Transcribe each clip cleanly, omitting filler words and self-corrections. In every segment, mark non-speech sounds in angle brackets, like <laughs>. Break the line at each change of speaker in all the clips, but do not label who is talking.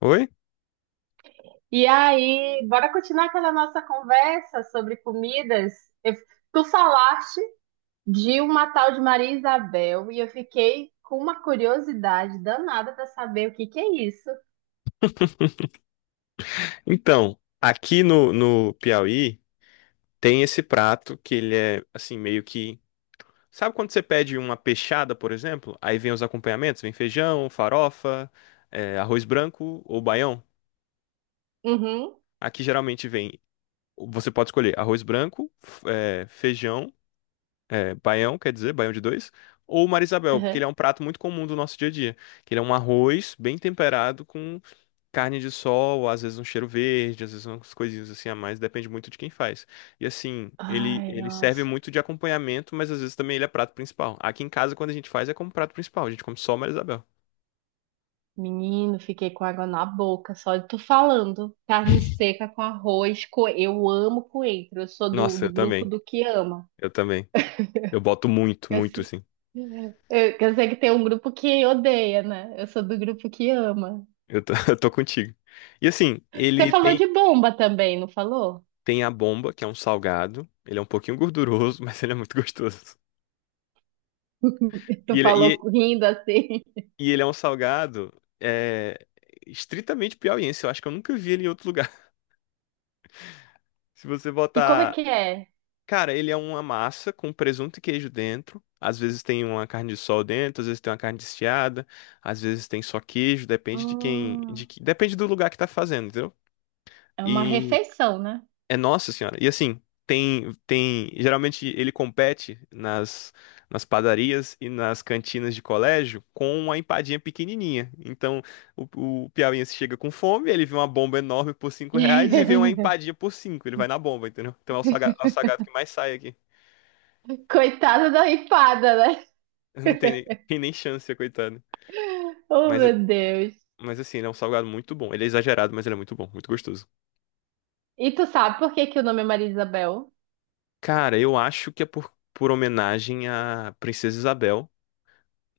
Oi?
E aí, bora continuar aquela nossa conversa sobre comidas. Eu- Tu falaste de uma tal de Maria Isabel e eu fiquei com uma curiosidade danada para saber o que que é isso.
Então, aqui no Piauí tem esse prato que ele é assim meio que. Sabe quando você pede uma peixada, por exemplo? Aí vem os acompanhamentos, vem feijão, farofa, arroz branco ou baião.
Uhum,
Aqui geralmente vem, você pode escolher arroz branco, feijão, baião, quer dizer, baião de dois, ou marisabel, porque
uhum.
ele é um prato muito comum do nosso dia a dia, que ele é um arroz bem temperado carne de sol, às vezes um cheiro verde, às vezes umas coisinhas assim a mais, depende muito de quem faz. E assim, ele,
Ai,
ele serve
nossa.
muito de acompanhamento, mas às vezes também ele é prato principal. Aqui em casa, quando a gente faz, é como prato principal, a gente come só Maria Isabel.
Menino, fiquei com água na boca só de tu falando. Carne seca com arroz, eu amo coentro. Eu sou do,
Nossa,
do
eu
grupo
também,
do que ama.
eu também. Eu boto muito,
Eu,
muito
se-
assim.
eu sei que tem um grupo que odeia, né? Eu sou do grupo que ama.
Eu tô, <laughs> eu tô contigo. E assim,
Você
ele
falou
tem,
de bomba também, não falou?
tem a bomba, que é um salgado, ele é um pouquinho gorduroso, <laughs> mas ele é muito gostoso.
<laughs> Tu
E ele, é,
falou
e,
rindo assim.
e ele é um salgado é, estritamente piauiense, eu acho que eu nunca vi ele em outro lugar. <laughs> Se você
E como é
botar
que é?
cara, ele é uma massa com presunto e queijo dentro. Às vezes tem uma carne de sol dentro, às vezes tem uma carne desfiada, às vezes tem só queijo, depende de quem, de
Hum,
que, depende do lugar que tá fazendo, entendeu?
é uma
E
refeição, né?
é nossa senhora. E assim, tem, geralmente ele compete nas padarias e nas cantinas de colégio com uma empadinha pequenininha. Então, o piauiense chega com fome, ele vê uma bomba enorme por cinco reais e vê uma
<laughs>
empadinha por cinco, ele vai na bomba, entendeu? Então é o é o salgado que mais sai aqui.
Coitada da ripada, né?
<laughs> Não tem nem, tem nem chance, coitado.
Oh,
Mas,
meu Deus.
mas assim, ele é um salgado muito bom. Ele é exagerado, mas ele é muito bom, muito gostoso.
E tu sabe por que que o nome é Maria Isabel?
Cara, eu acho que é por homenagem à Princesa Isabel,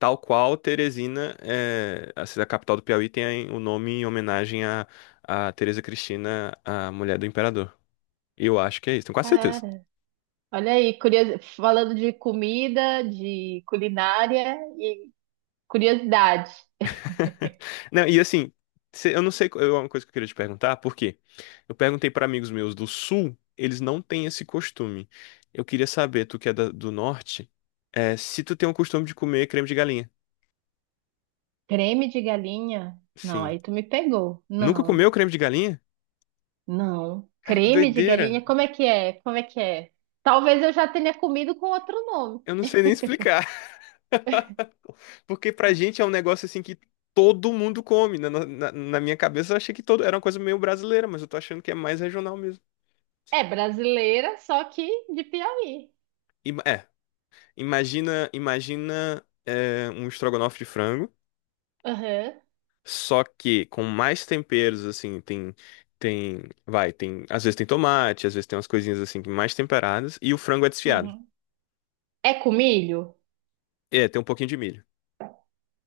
tal qual Teresina, é, a cidade capital do Piauí, tem o nome em homenagem à, à Teresa Cristina, a mulher do imperador. Eu acho que é isso, tenho quase certeza.
Cara, olha aí, falando de comida, de culinária e curiosidade.
<laughs> Não, e assim, eu não sei, é uma coisa que eu queria te perguntar, por quê? Eu perguntei para amigos meus do sul, eles não têm esse costume. Eu queria saber, tu que é do norte, é, se tu tem o costume de comer creme de galinha.
Creme de galinha? Não,
Sim.
aí tu me pegou.
Nunca
Não.
comeu creme de galinha?
Não.
Cara, que
Creme de
doideira.
galinha? Como é que é? Como é que é? Talvez eu já tenha comido com outro nome.
Eu não sei nem explicar. <laughs> Porque pra gente é um negócio assim que todo mundo come. Na minha cabeça eu achei que todo era uma coisa meio brasileira, mas eu tô achando que é mais regional mesmo.
É brasileira, só que de Piauí.
E, é, imagina, imagina é, um estrogonofe de frango,
Aham.
só que com mais temperos, assim, tem, tem, vai, tem, às vezes tem tomate, às vezes tem umas coisinhas assim, mais temperadas, e o frango é desfiado.
Uhum. É com milho?
É, tem um pouquinho de milho.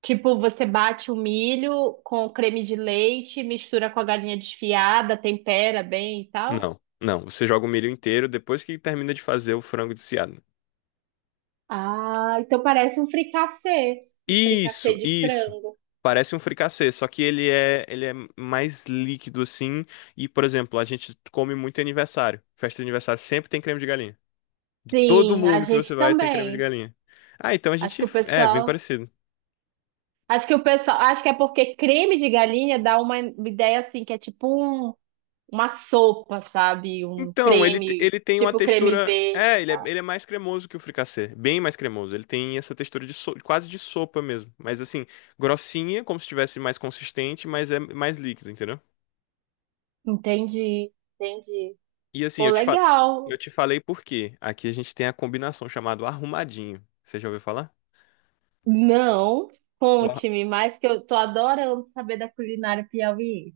Tipo, você bate o milho com creme de leite, mistura com a galinha desfiada, tempera bem e tal?
Não, não, você joga o milho inteiro depois que termina de fazer o frango desfiado.
Ah, então parece um fricassê. Um fricassê
Isso,
de
isso.
frango.
Parece um fricassê, só que ele é mais líquido assim, e, por exemplo, a gente come muito em aniversário. Festa de aniversário sempre tem creme de galinha. De todo
Sim, a
mundo que você
gente
vai tem creme de
também.
galinha. Ah, então a
Acho
gente.
que o
É, bem
pessoal.
parecido.
Acho que o pessoal, acho que é porque creme de galinha dá uma ideia assim, que é tipo um- uma sopa, sabe? Um
Então, ele,
creme,
ele tem uma
tipo creme
textura.
verde.
É, ele é, ele é mais cremoso que o fricassê. Bem mais cremoso. Ele tem essa textura de quase de sopa mesmo. Mas assim, grossinha, como se estivesse mais consistente, mas é mais líquido, entendeu?
Entendi, entendi.
E assim,
Pô,
eu
legal.
te falei por quê. Aqui a gente tem a combinação chamada arrumadinho. Você já ouviu falar?
Não,
O ar-
conte-me mais que eu tô adorando saber da culinária piauiense.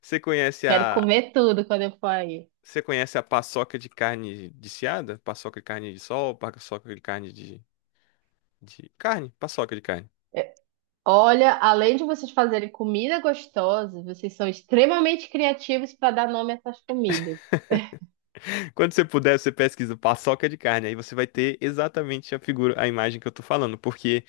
Você conhece
Quero
a.
comer tudo quando eu for aí.
Você conhece a paçoca de carne de seada? Paçoca de carne de sol, paçoca de carne de carne, paçoca de carne.
É, olha, além de vocês fazerem comida gostosa, vocês são extremamente criativos para dar nome a essas comidas.
Quando você puder, você pesquisa paçoca de carne. Aí você vai ter exatamente a figura, a imagem que eu tô falando. Porque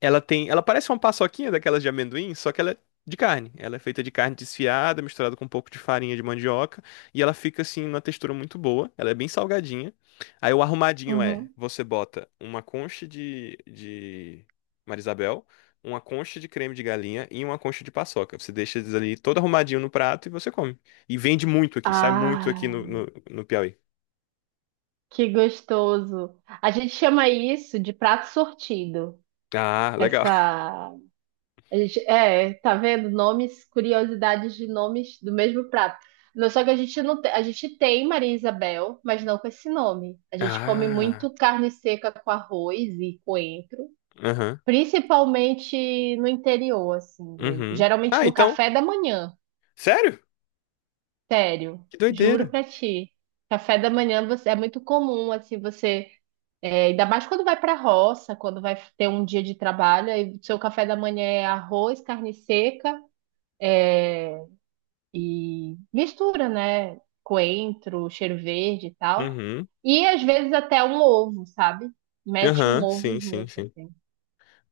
ela tem, ela parece uma paçoquinha daquelas de amendoim, só que ela é de carne. Ela é feita de carne desfiada, misturada com um pouco de farinha de mandioca, e ela fica assim numa textura muito boa. Ela é bem salgadinha. Aí o arrumadinho é,
Uhum.
você bota uma concha de Marisabel, uma concha de creme de galinha e uma concha de paçoca. Você deixa eles ali todo arrumadinho no prato e você come. E vende muito aqui, sai muito aqui
Ah.
no Piauí.
Que gostoso. A gente chama isso de prato sortido.
Ah, legal. <laughs>
Essa, é, tá vendo? Nomes, curiosidades de nomes do mesmo prato. Não, só que a gente não tem, a gente tem Maria Isabel, mas não com esse nome. A gente come
Ah,
muito carne seca com arroz e coentro,
aham,
principalmente no interior, assim,
uhum.
geralmente
Ah,
no
então,
café da manhã.
sério?
Sério,
Que
juro
doideira.
pra ti. Café da manhã você, é muito comum assim você é, ainda mais quando vai para a roça, quando vai ter um dia de trabalho, aí seu café da manhã é arroz, carne seca, é, e mistura, né? Coentro, cheiro verde e tal.
Uhum.
E às vezes até um ovo, sabe? Mete um
Aham, sim,
ovo
sim,
junto,
sim.
assim.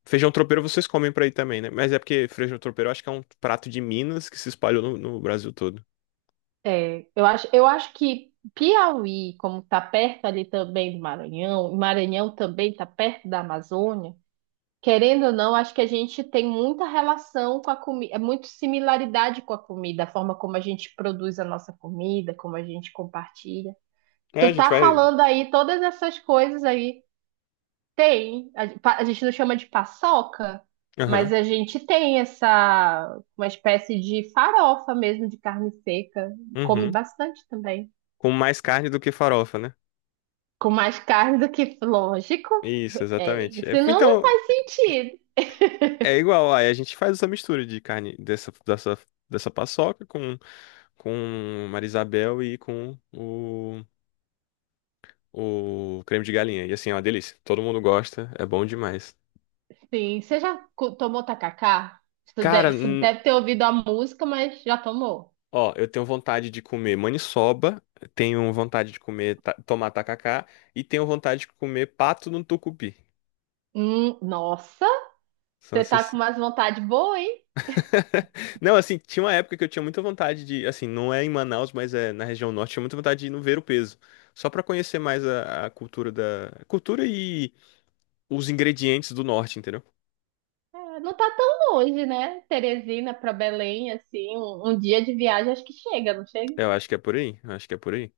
Feijão tropeiro vocês comem pra aí também, né? Mas é porque feijão tropeiro eu acho que é um prato de Minas que se espalhou no Brasil todo.
É, eu acho que Piauí, como tá perto ali também do Maranhão, e Maranhão também tá perto da Amazônia, querendo ou não, acho que a gente tem muita relação com a comida, é muito similaridade com a comida, a forma como a gente produz a nossa comida, como a gente compartilha.
É,
Tu
a gente
tá
vai.
falando aí todas essas coisas aí, tem. A gente não chama de paçoca, mas
Aham.
a gente tem essa, uma espécie de farofa mesmo de carne seca. Come
Uhum.
bastante também.
Com mais carne do que farofa, né?
Com mais carne do que, lógico.
Isso,
É,
exatamente. É,
senão não
então,
faz sentido.
é igual. Aí a gente faz essa mistura de carne dessa paçoca com Marisabel e com o creme de galinha. E assim, é uma delícia. Todo mundo gosta, é bom demais.
Sim, você já tomou tacacá?
Cara,
Você deve ter ouvido a música, mas já tomou.
ó, eu tenho vontade de comer maniçoba, tenho vontade de comer ta tomar tacacá e tenho vontade de comer pato no tucupi.
Nossa,
São
você tá
essas...
com umas vontades boas, hein?
<laughs> Não, assim, tinha uma época que eu tinha muita vontade de, assim, não é em Manaus, mas é na região norte, tinha muita vontade de ir no Ver-o-Peso, só pra conhecer mais a cultura da cultura e os ingredientes do norte, entendeu?
É, não tá tão longe, né? Teresina pra Belém, assim, um dia de viagem acho que chega, não chega?
Eu acho que é por aí, eu acho que é por aí.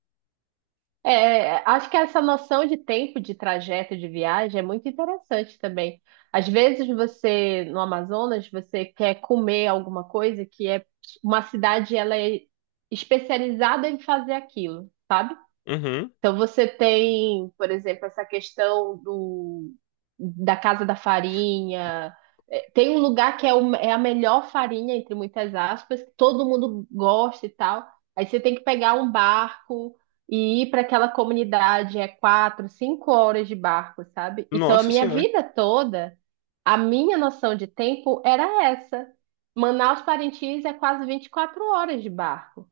É, acho que essa noção de tempo de trajeto de viagem é muito interessante também. Às vezes você, no Amazonas, você quer comer alguma coisa que é uma cidade, ela é especializada em fazer aquilo, sabe?
Uhum.
Então você tem, por exemplo, essa questão do, da Casa da Farinha. É, tem um lugar que é, é a melhor farinha, entre muitas aspas, que todo mundo gosta e tal. Aí você tem que pegar um barco e ir para aquela comunidade, é 4, 5 horas de barco, sabe? Então a
Nossa
minha
senhora.
vida toda, a minha noção de tempo era essa. Manaus Parintins é quase 24 horas de barco.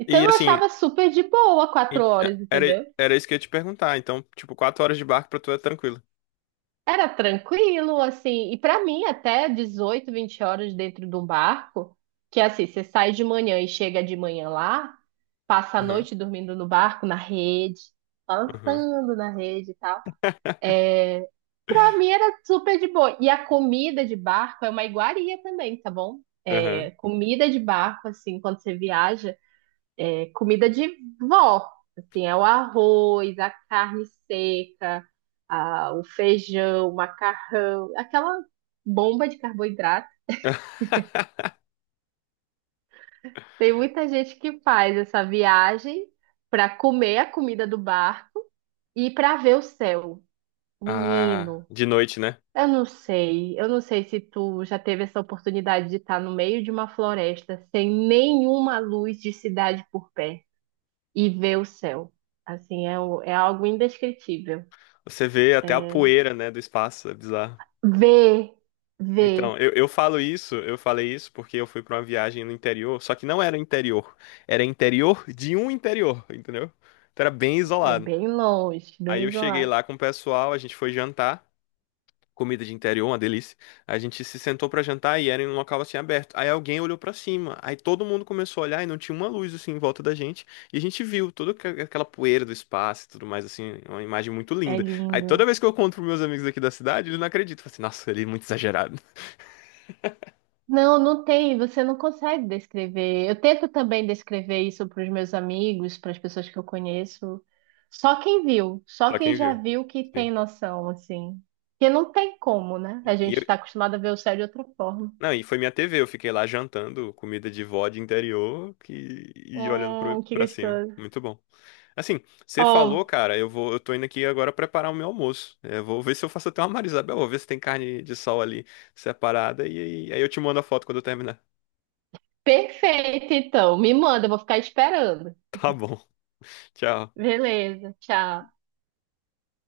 Então
E
eu
assim,
achava super de boa quatro horas,
era
entendeu?
era isso que eu ia te perguntar, então, tipo, quatro horas de barco pra tu é tranquilo.
Era tranquilo, assim, e pra mim até 18, 20 horas dentro de um barco, que é assim, você sai de manhã e chega de manhã lá, passa a
Aham.
noite dormindo no barco, na rede,
Aham.
balançando na rede e tal. Pra mim era super de boa. E a comida de barco é uma iguaria também, tá bom?
Aham.
É, comida de barco, assim, quando você viaja é comida de vó. Assim, é o arroz, a carne seca, o feijão, o macarrão, aquela bomba de carboidrato.
<laughs>
Tem muita gente que faz essa viagem para comer a comida do barco e para ver o céu.
Ah,
Menino,
de noite, né?
eu não sei se tu já teve essa oportunidade de estar no meio de uma floresta sem nenhuma luz de cidade por perto e ver o céu. Assim, é, é algo indescritível.
Você vê até a
É,
poeira, né, do espaço, é bizarro.
ver,
Então,
ver.
eu falo isso, eu falei isso porque eu fui pra uma viagem no interior, só que não era interior, era interior de um interior, entendeu? Então era bem
É
isolado.
bem longe,
Aí
bem
eu cheguei
isolado.
lá com o pessoal, a gente foi jantar. Comida de interior, uma delícia. A gente se sentou pra jantar e era em um local assim aberto. Aí alguém olhou pra cima, aí todo mundo começou a olhar e não tinha uma luz assim em volta da gente. E a gente viu toda aquela poeira do espaço e tudo mais assim, uma imagem muito
É
linda. Aí
lindo,
toda
né?
vez que eu conto pros meus amigos aqui da cidade, eles não acreditam. Falam assim, nossa, ele é muito exagerado. <laughs>
Não, não tem, você não consegue descrever. Eu tento também descrever isso para os meus amigos, para as pessoas que eu conheço. Só quem viu, só
Só
quem
quem
já
viu.
viu que tem
Sim.
noção, assim. Porque não tem como, né? A
E
gente está
eu-
acostumado a ver o céu de outra forma.
não, e foi minha TV, eu fiquei lá jantando comida de vó de interior que, e olhando pro,
Que
pra cima.
gostoso.
Muito bom. Assim, você falou,
Ó,
cara, eu vou, eu tô indo aqui agora preparar o meu almoço. Eu vou ver se eu faço até uma Marisabel, vou ver se tem carne de sol ali separada e aí eu te mando a foto quando eu terminar.
perfeito, então. Me manda, eu vou ficar esperando.
Tá bom. <laughs> Tchau.
Beleza, tchau.